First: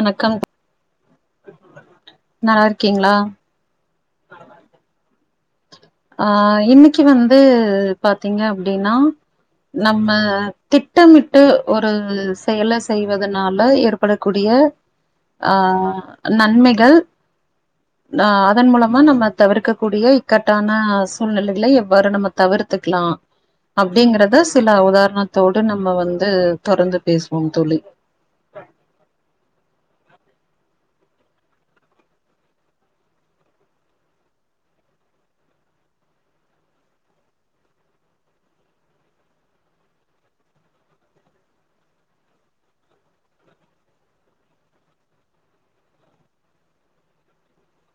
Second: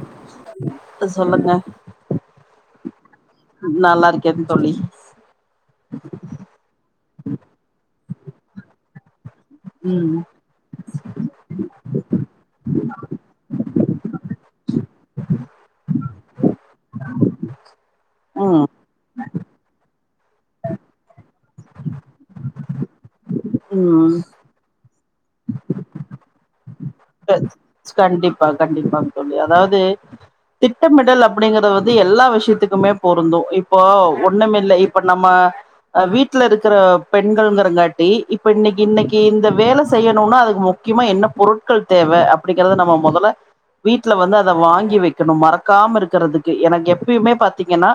வணக்கம் சொல்லுங்க நல்லா இருக்கீங்களா நல்லா இருக்கேன் தோழி ஆ இன்னைக்கி வந்து பாத்தீங்க அப்டின்னா நம்ம ம் திட்டமிட்டு ஒரு செயல செய்வதனால ஏற்படக்கூடிய ஆ நன்மைகள் நா அதன் மூலமா நம்ம தவிர்க்க கூடிய இக்கட் டான சூழ்நிலைகளை எவ்வாறு நம்ம தவிர்த்துக்கலா ம் அப்டிங்கிறத சில உதாரணத்தோடு நம்ம வந்து தொடர்ந்து பேசுவோம் தோழி கண்டிப்பா கண்டிப்பா தோழி அதாவது திட்டமிடல் அப்டிங்கிறது வந்து எல்லா விஷியத்துக்குமே பொருந்தும் இப்போ ஒண்ணுமே இல்ல இப்ப நம்ம ஆ வீட்ல இருக்கற பெண்கள்ங்கிறங்காட்டி இப்போ இன்னைக்கி இன்னைக்கி இந்த வேல செய்யனுன்னா அதுக்கு முக்கியமா என்ன பொருட்கள் தேவ அப்டிங்கிறதுல நம்ம மொதல வீட்ல வந்து அத வாங்கி வைக்கனும் மறக்காம இருக்கறதுக்கு எனக்கு எப்பயுமே பாத்தீங்கன்னா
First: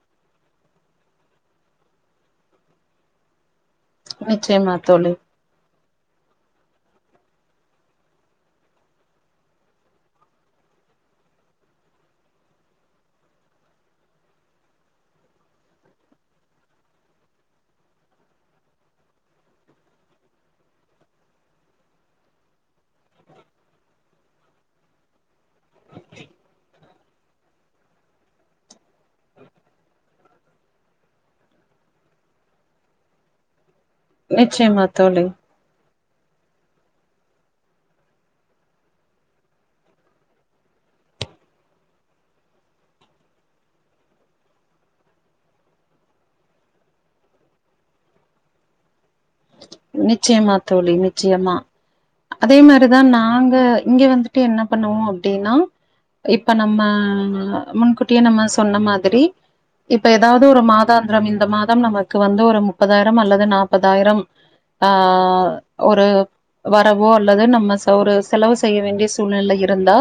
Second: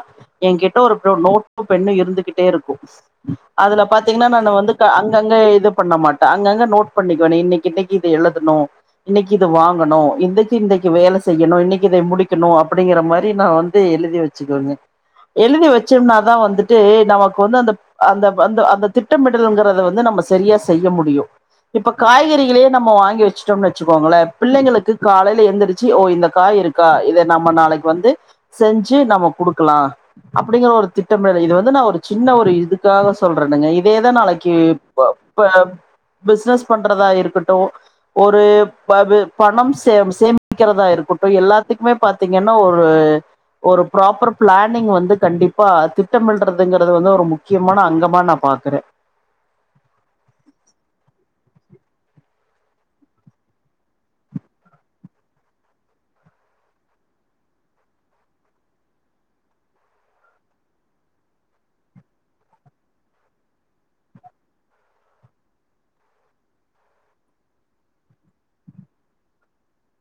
ஏன்கிட்ட ஒரு நோட்டும் பென்னும் இருந்துகிட்டே இருக்கும் அதுல பாத் தீங்கன்னா நானு வந்து நிச்சயமா க தோழி அங்கங்க இது பண்ண மாட்டன் அங்கங்க நோட் பண்ணிக்குவன் இன்னைக் இன்னைக்கி இது எழுதனும் இன்னைக்கி இத வாங்கனும் இந்தைக்கி இந்தைக்கி வேல செய்யனும் இன்னைக்கி இத முடிக்கனும் அப்டிங்கிற மாரி நா வந்து எழுதி வச் ச்சிவங்க எழுதி வச்சோம்னாதா வந்துட்டு நமக்கு வந்து அந்த அந்த அந்த அந்த திட்டமிடல்ங்கிறத வந்து நம்ம சரியா செய்ய முடியும் இப்ப காய்கறிகளே நம்ம வாங்கி வச் சிட்டோம் வச்சிகோங்களே பிள்ளைங்களுக்கு காலையில எந்திரிச்சி ஓ இந்த காய் இருக்கா இத நம்ம நாளைக்கு வந்து செஞ்சி நம்ம குடுக்கலா அப்படிங்கற ஒரு திட்டம் இது வந்து நா ஒரு சின்ன ஒரு இதுக்காக சொல்றேனுங்க இதேதா நாளைக்கு நிச்சயமா தோழி ப பிசினஸ் பண்றதா இருக்கட்டு ஒரு ப பணம் சே சேமிக்கிறதா இருக்கட்டும் எல்லாத்துக்குமே பாத்தீங்கன்னா ஒரு ஒரு ப்ராப்பர் பிளானிங் வந்து கண்டிப்பா திட்டமிடறதுங்கிறது வந்து ஒரு முக்கியமான அங்கமா நான் பாக்கற நிச்சயமா தோழி நிச்சயமா அதே மாரிதா நாங்க இங்க வந்துட்டு என்ன பண்ணுவோம் அப்டின்னா இப்ப நம்ம முன்கூட்டியே நம்ம சொன்ன மாதிரி இப்ப எதாவது ஒரு மாதாந்திரம் இந்த மாதம் நமக்கு வந்து ஒரு முப்பதாயிரம் அல்லது நாப்பதாயிரம் ஆ ஒரு வரவோ அல்லது நம்ம ஒரு செலவு செய்ய வேண்டிய சூழ்நெல இருந்தா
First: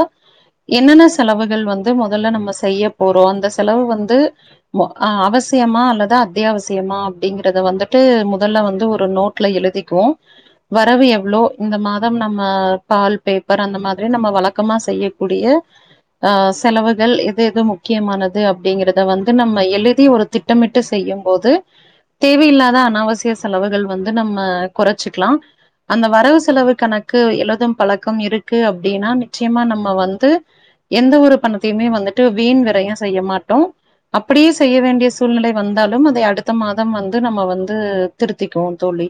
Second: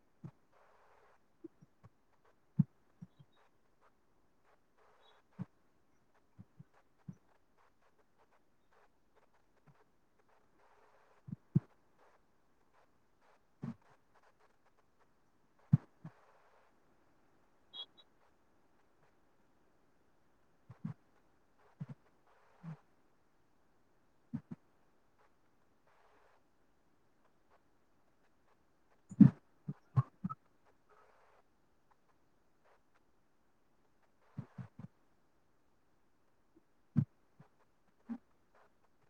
என்னன்ன செலவுகள் வந்து மொதல்ல நம்ம செய்ய போறோம் அந்த செலவு வந்து மோ ஆ அவசியமா அல்லது அத்தியாவசியமா அப்டிங்கிறத வந்துட்டு முதல்ல வந்து ஒரு நோ ட்ல எழுதிக்குவோ வரவு எவ்ளோ இந்த மாதம் நம்ம பால் பேப்பர் அந்த மாதிரி நம்ம வழக்கமா செய்யக்கூடிய ஆ செலவுகள் எது எது முக்கியமானது அப்டிங்கிறத வந்து நம்ம எழுதி ஒரு திட் திட்டமிட்டு செய்யம் போது தேவையில்லாத அனாவசிய செலவுகள் வந் து நம்ம கொறைச்சிக்கிலா அந்த வரவு செலவு கணக்கு எழுதும் பழக்கம் இருக்கு அப்டின்னா நிச்சயமா நம்ம வந்து எந்த ஒரு பணத்தையுமே வந்துட்டு வீண் விரையும் செய்ய மாட்டோம் அப்டியு செய்ய வேண்டிய சூழ்நிலை வந்தாலும் அத அடுத்த மாதம் வந்து நம்ம வந்து திருத்திக்குவோ தோழி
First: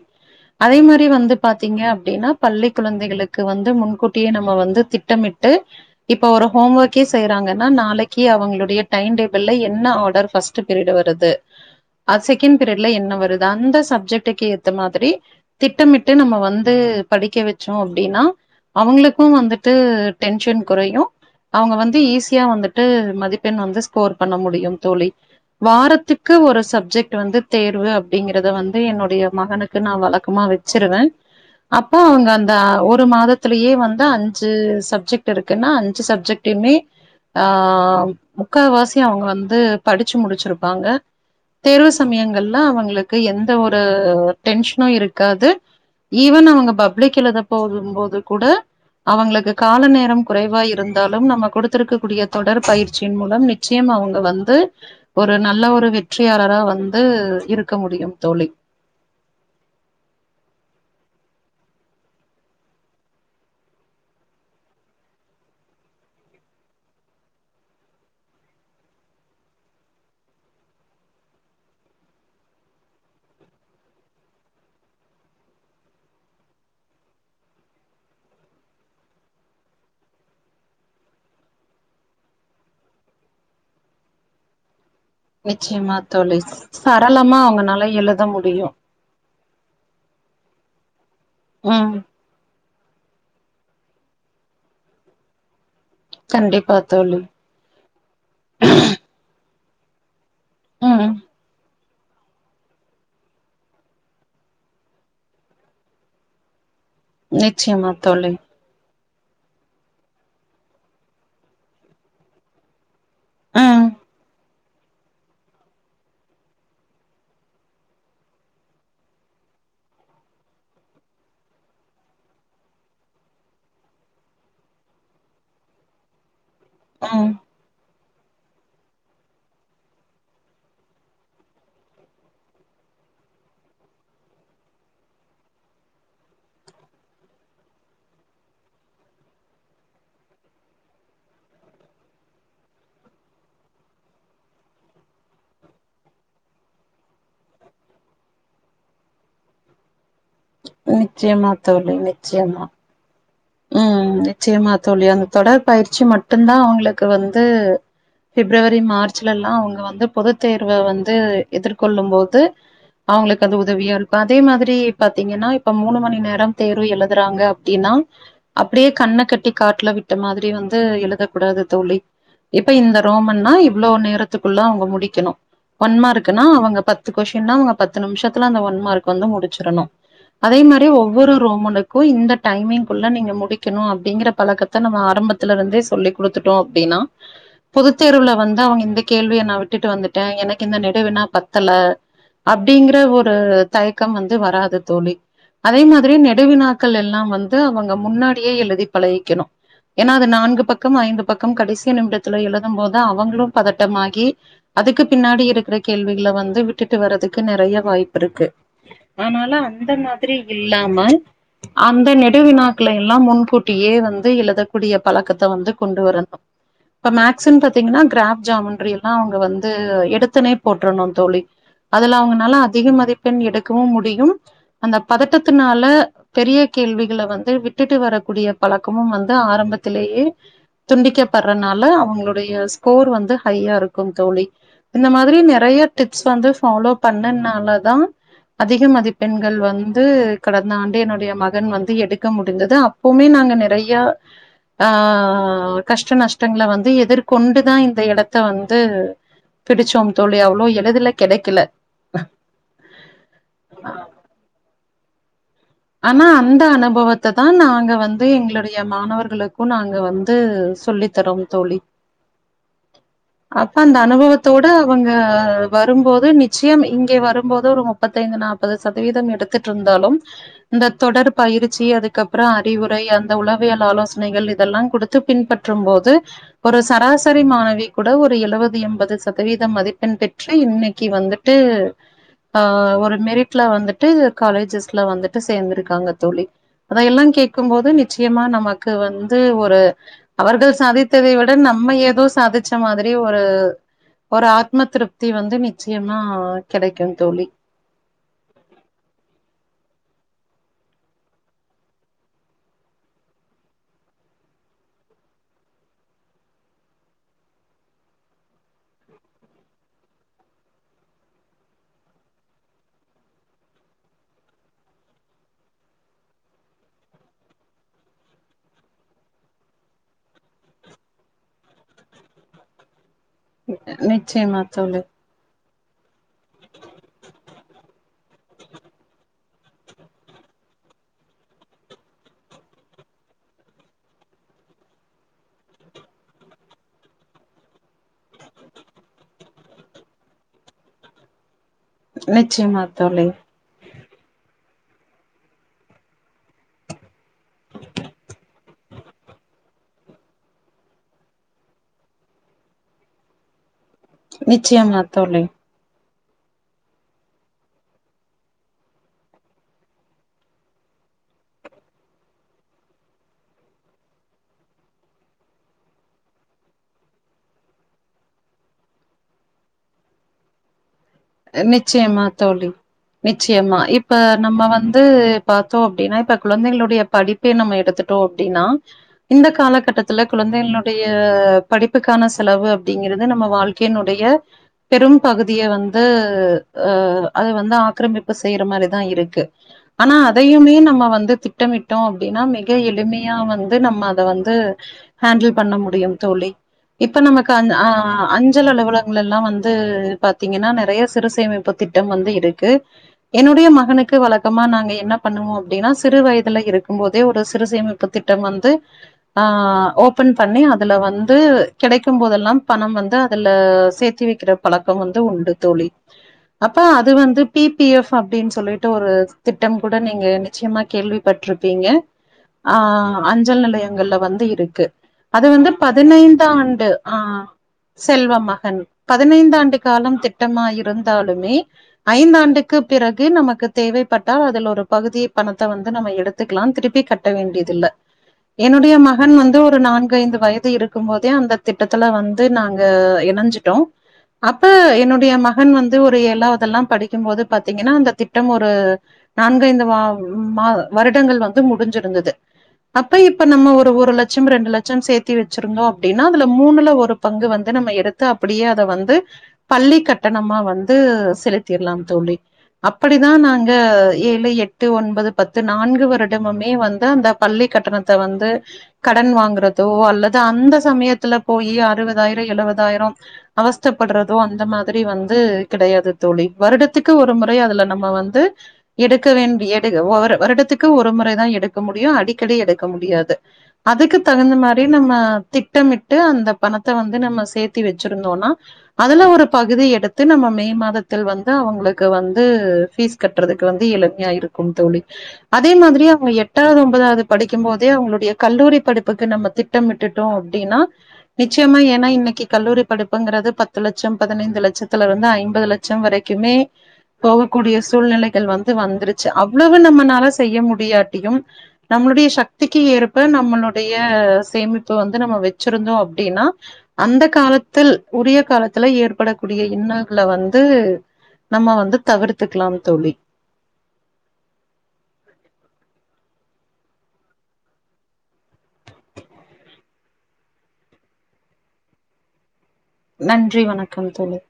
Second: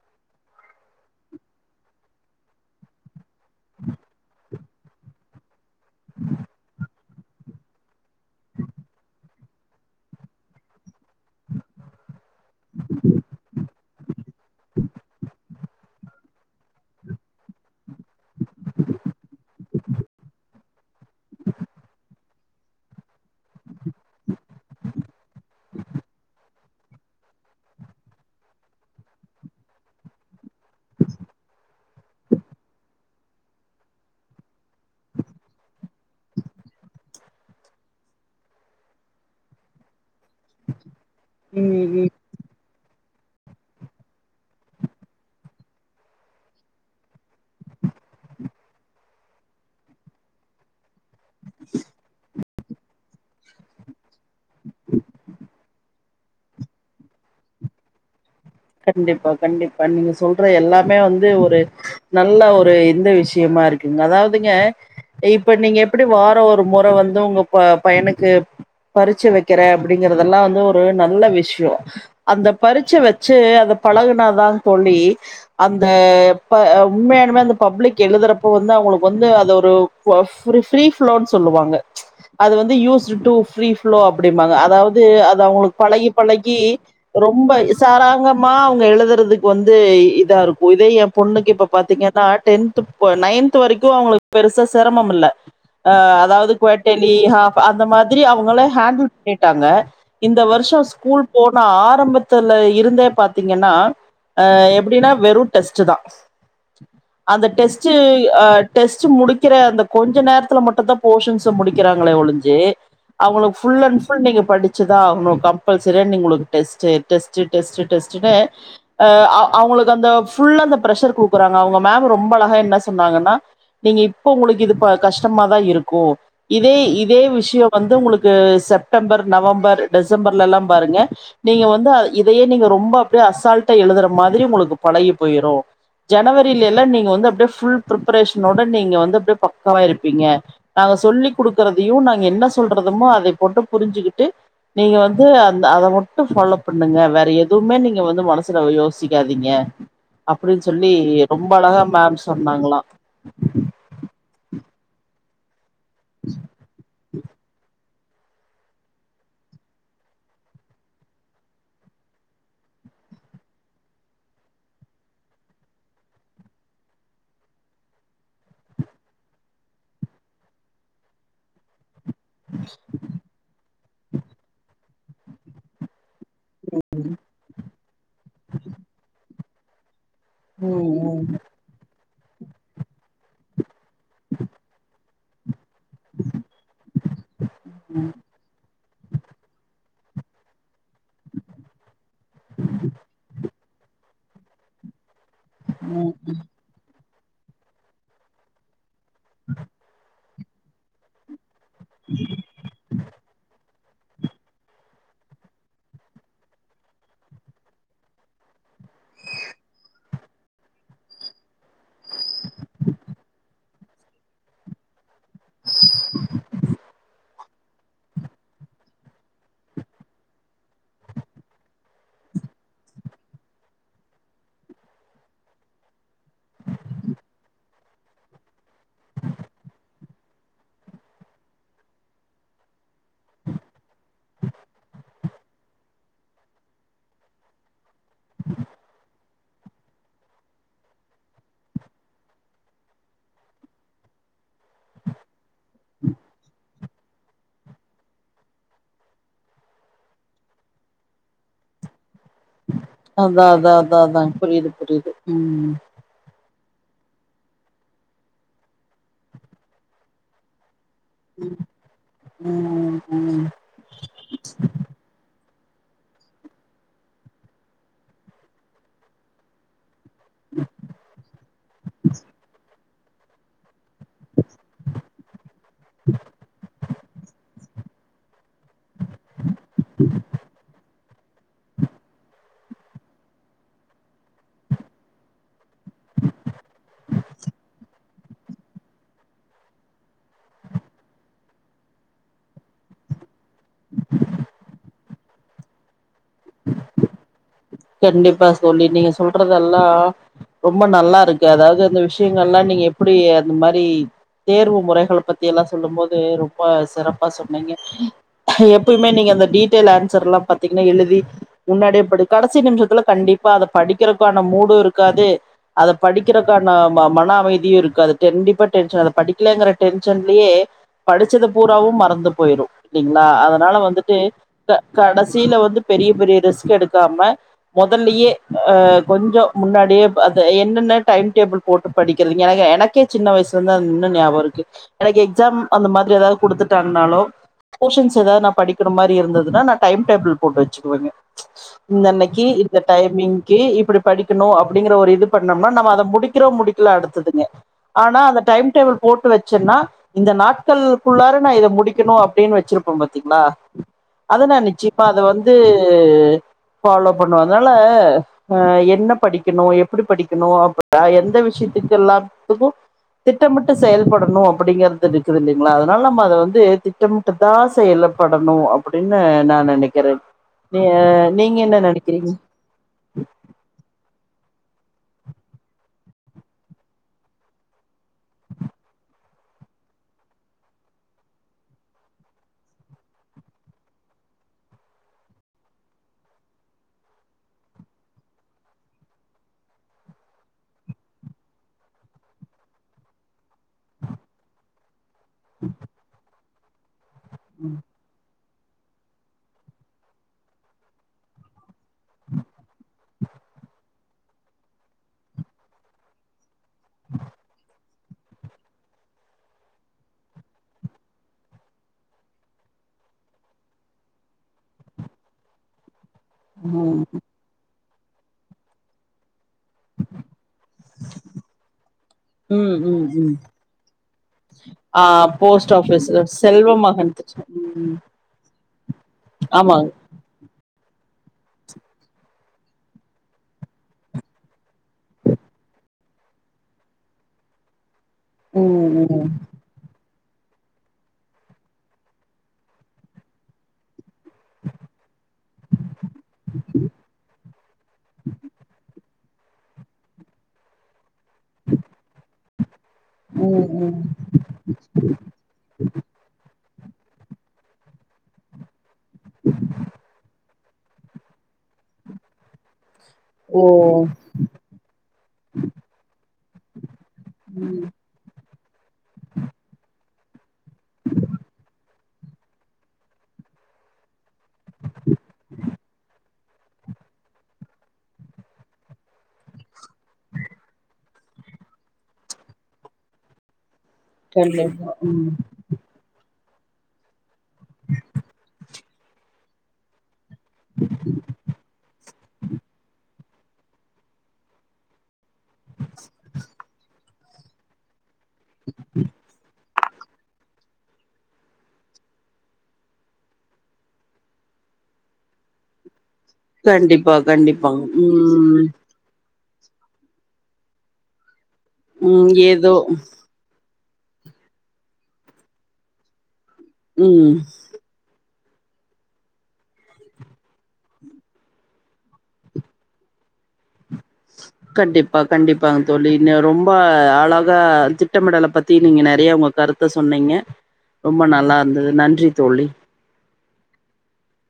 அதே மாரி வந்து பாத்தீங்க அப்டின்னா பள்ளி குழந்தைகளுக் க்கு வந்து முன்கூட்டியே நம்ம வந்து திட்டமிட்டு இப்ப ஒரு ஹோம் ஒர்கே செய்யறாங்கன்னா நாளைக்கு அவங்களுடைய டைம் டேபிள்ல என்ன ஆடர் ஃபஸ் பீரியடு வருது அது செகண்ட் பீரியட்ல என்ன வருது அந்த சப்ஜெக்டுக்கு ஏத்த மாதிரி திட்டமிட்டு நம்ம வந்து படிக்க வெச்சோ அப்படின்னா அவுங்களுக்கு வந்துட்டு டென்ஷன் குறையு அவுங்க வந்து ஈஸியா வந்துட்டு மதிப்பெண் வந்து ஸ்கோர் பண்ண முடியும் தோழி வாரத்துக்கு ஒரு சப்ஜெக்ட் வந்து தேர்வு அப்டிங்கறத வந்து என்னுடைய மகனுக்கு நா வழக்கமா வெச்சிருவே அப்போ அவுங்க அந்த ஒரு மாதத்திலயே வந்து அஞ்சு சப்ஜெக்ட் இருக்குன்னா அஞ்சு சப்ஜெக் ட்டுமே ஆ முக்காவாசி அவுங்க வந்து படிச்சு முடிச்சிருப்பாங்க ம் தேர்வு ம் சமயங்கள்ல அவங்களுக்கு எந்த ஒரு டென்ஷனு இருக்காது ஈவன் அவங்க பப்ளிக் எழுத போகும்போது கூட அவுங்களுக்கு கால நேரம் குறைவா இருந்தாலும் நம்ம கொடுத்திருக்க கூடிய தொடர் பயிற்சி மூலம் நிச்சயம் அவுங்க வந்து ஒரு நல்ல ஒரு வெற்றியாளரா வந்து இருக்க முடியும் தோழி கண்டிப்பா கண்டிப்பா நீங்க சொல்ற எல்லாமே வந்து ஒரு நல்ல ஒரு இந்த விஷயமா இருக்குங்க அதாவதுங்க இப்ப நீங்க எப்டி வார ஒரு முறை வந்து உங்க ப பையனுக்கு பரிச்ச வைக்கிறே அப்படிங்கறதெல்லா வந்து ஒரு நல்ல விஷயோ அந்த பரிச்ச வ ச்சு அதை பழகுனாதான் தோழி அந்த ப உண்மையானுமே அந்த பப்ளிக் எழுதுறப்போ வந்து அவுங்களுக்கு வந்து அத ஒரு ஃப்ரி ஃப்ளோனு சொல்லுவாங்க அது வந்து யூஸ்ட் டூ ஃப்ரி ஃப்ளோ அப்டின்பாங்க அதாவது இது அது அவுங்களுக்கு நிச்சயமா பழகி தோழி பழகி சரளமா ரொம்ப ஸ் அவங்கனால எழுத முடியு எழுதுறதுக்கு வந்து இதா இருக்கு இதே என் பொண்ணுக்கு இப்ப ம் பாத்தீங்கன்னா டென் நைன்த் வரைக்கு அவுங்களுக்கு பெருசா சிரமம் இல்ல அ அதாவது கண்டிப்பா குவாட்டலி தோழி அந்த மாதிரி அவுங்கள ஹேண்டில் பண்ணிட்டாங்க இந்த வருஷோ ம் ஸ்கூல் போன ஆரம்பத்துல இருந்தே பாத்தீங்கன்னா அ எப்டின்னா வெறு டெஸ்ட்டுதா அந்த டெஸ்ட்டு நிச்சயமா தோழி ஆ டெஸ்ட்டு முடிக்கிற அந்த கொஞ்ச நேரத்துல மட்டுந்தா போர்ஷன்ஸ முடிக்கிறாங்களே ஒழிஞ்சு அவுங்களுக்கு ஃபுல் ம் அண்ட் ஃபுல் நீங்க படிச்சுதா ஆகணு கம்பல்சரியா நீங்க உங்ளுக்கு டெஸ்ட்டு டெஸ் ச்சு டெஸ்டு டெஸ்டுனு அ அ அவுங்களுக்கு அந்த ஃபுல்லா அந்த ப்ரெஷர் குடுக்குறாங்க அவுங்க மேம் ரொம்ப அழகா என்ன சொன்னாங்கன்னா நீங்க இப்ப உங்களுக்கு இது கஷ்டமாதா இருக்கு இதே இதே ம் விஷயோ வந்து உங்களுக்கு செப்டம்பர் நவம்பர் டிசம்பர்ல எல்லா பாருங்க நீங்க வந்து இதையே நீங்க ரொம்ப அப்படியே அசால்ட்டா எழுதுற மாதிரி உங்களுக்கு பழகி போயிரு ஜனவரில எல்லா நீங்க வந்து அப்படியே ஃபுல் ப்ரிப்பரேஷனோட நீங்க வந்து அப்டியே பக்காவா இருப்பீங்க நாங்க சொல்லி குடுக்கறதையு நாங்க என்ன சொல்றதமோ அதை போட்டு புரிஞ்சுகிட்டு நீங்க வந்து அந்த அதை மட்டு ஃபாலோ பண் பண்ணுங்க வேற எதுவுமே நீங்க வந்து மனசுல யோசிக்காதீங்க அப்டின்னு சொல்லி ரொம்ப நிச்சயமா அழகா தோழி மேம் நிச்சயமா சொன்னாங்களா ம் நிச்சயமா தோழி அந்த தொடர் பயிற்சி மட்டுந்தா அவுங்களுக்கு வந்து பிப்ரவரி மார்ச்ல எல்லா அவுங்க வந்து பொதுத் தேர்வ வந்து எதிர்கொள்ளும் போது அவுங்களுக்கு அது உதவியா இருக்கும் அதே மாதிரி பாத்தீங்கன்னா இப்ப மூணு மணி நேரம் தேர்வு எழுதுறாங்க அப்டின்னா அப்டியே கண்ண கட்டி காட்ல விட்ட மாதிரி வந்து எழுத கூடாது தோழி இப்ப இந்த ரோமன்னா இவ்ளோ நேரத்துக்குள்ள அவுங்க முடிக்கணு ஒன் மார்க் குன்னா அவங்க பத்து கொஸின்னா அவுங்க பத்து நிம்ஷத்துல அந்த ஒன் மார்க் வந்து முடிச்சிரனு அதே மாரி ம் ஒவ்வொரு ரோமனுக்கு இந்த டைமிங்குள்ள நீங்க முடிக்கனு அ அப்டிங்கிற பழக்கத்த நம்ம ஆரம்பத்துல இருந்தே சொல்லி் குடுத்துட்டோ அப்டினா பொதுத் ம் தேர்வுல வந்து அவுங்க இந்த கேள்விய நா விட்டுட்டு வந்துட்டே எனக்கு இந்த நெடுவினா பத்தல அப்டிங்கிற ஒரு தயக்கம் வந்து வராது தோழி அதே ம் மாதிரி நெடு வினா கள் எல்லா வந்து அவுங்க முன்னாடியே எழுதி பழகிக்கனு ஏனா அது நான்கு பக்கம் ஐந்து பக் கம் கடைசி நிம்டத்துல எழுதும் போது அவங்களு பதட்டமாகி அதுக்கு பின்னாடி இருக்கற கேள்விகள வந்து விட்டுட்டு வறதுக்கு நெறைய வாய்ப்பிருக்கு ஆனால அந்த மாதிரி இல்லாம அந்த நெடு வினாக்களை எல்லா முன் கூட்டியே வந்து எழுதக் கூடிய பழக்கத் த வந்து கொண்டு வரணு இப்ப மேக் சிந்தடிக்னா கிராப் ஜாமென்ட்ரி எல்லா அவுங்க வந்து எடுத்துனே போட்றனு தோழி அதுல அவுங்கனால அதிக மதிப்பெண் எடுக்கவு முடியும் அந்த பதட்டத்துனால பெரிய கேள்விகள வந்து விட்டுட்டு வரக் கூடிய பழக்கமும் வந்து ஆரம்பத்தலயே துண்டிக்க பறனால அவுங்களுடைய ஸ்கோர் வந்து ஹையா இருக்கு தோழி இந்த மாதிரி நெறைய டிப்ஸ் வந்து ஃபாலோ பண்ணனால தா அதிகம் மதி கள் வந்து கடந்த ஆண்டு என்னுடைய மகன் வந்து எடுக்க முடிந்தது அப்பவுமே நாங்க நெறைய ஆ கஷ்ட நஷ்டங்கள வந்து எதிர்கொண்டு தா இந்த எடத்த வந்து பிடிச்சோம் தோழி அவ்ளோ எழுதுல கெடைக்கல அதா அதா அதா அதா புரியுது புரியுது ம் ஆனா அந்த அனுபவத்த தா நாங்க வந்து எங்களுடைய மாணவர்களுக்கு நாங்க வந்து சொல்லி திறம் தோழி ம் ம் அப்ப அந்த அனுபவத்தோட அவங்க வரும் போது நிச்சயம் இங்கே வரும்போது ஒரு முப்பத்தைந்து நாப்பது சதவீதம் எடுத்துட்ருந்தாலு இந்த தொடர் பயிற்சி அதுக்கப்புறோ அறிவுரை அந்த உளவியல் ஆலோஸ் பிரச்சனைகள் இதெல்லா குடுத்து பின்பற்றும் போது ஒரு சராசரி மாணவி கூட ஒரு எழுவத் அது எம்பது சதவீதம் மதிப்பெண் பெற்று இன்னைக் கி வந்துட்டு ஆ ஒரு மெரிட்ல வந்துட்டு காலேஜஸ்ல வந்துட்டு சேந்துருக் காங்க தோழி அத எல்லா கேக்கும் போது நிச்சயமா நமக்கு வந்து ஒரு அவர்கள் சாதித்ததை விட நம்ம ஏதோ சாதிச்ச மாதிரி ஒரு ஒரு ஆத்ம திருப்தி வந்து நிச்சயமா கெடைக்கு தோழி கண்டிப்பா சோழி நீங்க சொல்றதல்லா ரொம்ப நல்லா இருக்கு அதாவது இந்த விஷ்யங்கள்ளா நீங்க எப்டி அந்த மாரி தேர்வு முறைகள பத்தி எல்லா சொல்லு போது ரொம்ப சிறப்பா சொன்னீங்க எப்பயமே நீங்க அந்த டீட்டெயில் ஆன்சர் எல்லா பாத்திங்கனா எழுதி முன்னாடியே படி கடைசி நிமிஷத்துல கண்டிப்பா அத படிக்கிறத்க்கான மூடு இருக்காது அத படிக்கிறக்கான ம மன அமைதியு இருக்கு அது கண்டிப்பா டென்ஷன் அத படிக்கலங்கற டென்ஷன்லயே படிச்சத பூராவு மறந்து போய்ரு இல்லிங்ளா அத அதனால வந்துட்டு நிச்சயமா க தோழி கடசில வந்து பெரிய பெரிய ரிஸ்க் எடுக்காம மொதல்லயே அ கொஞ்சோ முன்னாடியே அது என்னென்ன டைம் டேபிள் போட்டு படிக்கறதுங்க ஏனா எனக்கே சின்ன வயசுல அந் இன்னு நியாபக இருக்கு எனக்கு எக்ஸாம் அந்த மாதிரி ஏதாவது குடுத்துட்டாங்னாலோ போஷன்ஸ் எதாவ்து நா படிக்கிற மாரி இருந்துதுன்னா நா டைம் டேபிள் போட்டு வச்சுக்குவேங்க இந்தன்னைக்கி இந்த நிச்சயமா தோழி டைமிங் க்கி இப்படி படிக்கணு அப்படிங்கிற ஒரு இது பண்ணோம்னா நம்ம அத முடிக்கிறோ முடிக்கல அடுத்ததுங்க ஆனா அந்த டைம் டேபிள் போட்டு வச்சன்னா இந்த நாட்களுக்குள்ளார நா இத முடிக்கணு அப்டின்னு வச்சிருப்பே பாத்தீங்ளா அதனா நிச்சயமா நிச்சயம்மா அத தோழி வந்து ஃபாலோ பண்ணுவ அதனால அ என்ன படிக்கணு எப்டி படிக்கணு அப்பதா எந்த விஷயத்துக்கு எல்லாத்துக்கு திட்டமிட்டு செயல்படணு அப்படிங்கறது இருக்குதில்லைங்ளா அதுனால நம்ம அத வந்து திட்டம் ட்டு தா செயல படணு அப்டின்னு நா நெனக்கிறேன் நீ நீங்க என்ன நிச்சயமா நெனைக்கிறீங்க தோழி நிச்சயமா இப்ப நம்ம வந்து பாத்தோ அப்டின்னா இப்ப குழந்தைகளுடைய படிப் ப்பே நம்ம எடுத்துட்டோ அப்டின்னா இந்த காலகட்டத்துல குழந்தைகளுடைய படிப்புக்கான செலவு அப்டிங்கறது நம்ம வாழ்க் கைனுடைய பெரும் பகுதிய வந்து அ அத வந்து ஆக்கிரமிப்பு செய்ற மாரிதா இருக்கு ஆனா அதயுமே நம்ம வந்து திட்டமிட்டோ அப்டின்னா மிக எளிமையா வந்து நம்ம அத வந்து ஹாண்டில் பண்ண முடியு தோழி இப்ப நமக்கு அந்த அ அஞ்சல் அலுவல வுலலால்லா வந்து பாத்தீங்கன்னா நறைய சிறுசேமிப்பு திட்டம் வந்து இருக்கு என்னுடைய மகனுக்கு வழக்கமா நாங்க என்ன பண்ணுவோ அப்டின்னா சிறு வயதுல இருக்கும் போதே ஒரு சிறுசேமிப் ப்பு திட்டம் வந்து ஆ ஓபன் பண்ணி அதுல வந்து கெடைக்கும் போதெல்லாம் பணம் வந்து அதுல சேத்து வைக் வக்கிற பழக்கம் வந்து உண்டு தோழி அப்ப ம் அது வந்து பி பி எஃப் அப்டின் சொல்லிட்டு ஒரு திட்டம் கூட நீங்க நிச்சயமா கேள்வி பட்ருப்பீங்க ம் ஆ ம் ம் அஞ்சல் நிலையங்கள்ல வந்து இருக்கு ஆ அது வந்து போஸ்ட் ஆஃபிஸ் செல்வ பதினைந்தாண்டு மகன் ஆ ம் செல்வ மகன் பதினைந்தாண்டு ஆமாங்க காலம் திட்டமா இருந்தாலுமே ஐந்தாண்டுக்கு பிறகு நமக்கு தேவைப்பட்டா அதில் ஒரு பகுதி பணத்த வந்து நம்ம எடுத் துக்லா திருப்பி கட்ட வேண்டியதில்ல ம் என்னுடைய ம் மகன் வந்து ஒரு நான்கு ஐந்து வயது து இருக்கும் போதே அந்த திட்டத்துல வந்து நாங்க இணைஞ்சிட்டோ அப்ப என்னோட என்னுடைய மகன் வந்து ஒரு ஏழாவுதெல்லாம் படிக்கும்போது பாத்தீங்கனா அந்த திட்டம் ஒரு நான்கைந்து வா மா வருடங்கள் வந்து முடிஞ்சிருந்தது அப்ப இப்ப ம் நம்ம ஒரு ம் ஒரு லட்ச் லட்சம் ரெண்டு லட்சம் சேத்தி வச்சிருந்தோ அப்டின்னா அதுல மூணுல ஒரு பங்கு வந்து நம்ம எடுத்து அப்டியே அத வந்து ந்து பள்ளி கட்டணமா வந்து செலுத்திர்லாம் தோழி அப்படித்தா ஓ நாங்க ஏழு எட் எட்டு ஒன்பது பத்து நான்கு வருடமுமே வந்து அந்த பள்ளி ம் கட்டணத்த வந்து கடன் வாங்குறதோ அல்லது த்த அந்த சமயத்துல போயி அறுவதாயிரோ எழுவதாயிரோ அவஸ்தப்படுறதோ அந்த மா மாரி வந்து கிடையாது தோழி வருடத்துக்கு ஒரு முறை அதுல நம்ம வந்து எடுக்க வேண்டிய எடு வருடத்துக்கு ஒரு முறைதா எடுக்க முடியு அடிக்கடி எடுக்க முடியாது அதுக்கு தகுந்த மாரி கண்டிப்பா நம்ம ம் திட்டமிட்டு அந்த பணத்த வந்து நம்ம சேத்தி வச்சிருந்தோன்னா அதுல ஒரு பகுதி எடுத் து நம்ம மே மாதத்தில் வந்து அவுங்ளுக்கு வந்து ஃபீஸ் கட்டுறதுக்கு வந்து எளிமையா இருக்கும் தோழி அதே மாதிரி அவுங்க எட்டாவாது ஒம்பதாவ்து படிக்கும் போதே அவுங்ளுடைய கல்லூரி படிப்புக்கு நம்ம திட் திட்டமிட்டுட்டோ அப்டின்னா நிச்சயமா ஏன்னா இன்னக்கி கல்லூரி படிப்புங்றது பத்து லட்சம் பதினைந்து லட்சத்துல இருந்து ஐம்பது லட்சம் வரைக்குமே கண்டிப்பா போகக்கூடிய கண்டிப்பாங்க சூழ்நிலைகள் ம் வந்து வந்துரு ச்சு அவ்வளவு நம்மனால செய்ய முடியாட்டியும் நம்ளுடைய ம் ஏதோ சக்திக்கி ஏற்ப நம்மளோட ளுடைய சேமிப்பு வந்து நம்ம வச்சிருந்தோ அப்டினா அந்த ம் கால த்தில் உரிய காலத்துல ஏற் படக்கூடிய இன்னல்கள வந்து நம்ம வந்து தவிர்த்துக்கலாம் தோழி கண்டிப்பா கண்டிப்பாங்க தோழி இன்ன ரொம்ப அழகா‌ திட்டமிடல பத்தி நீங்க நெறைய உங்க கருத் த சொன்னீங்க ரொம்ப நல்லா இருந்தது நன்றி தோழி நன்றி வணக்கம் தோழி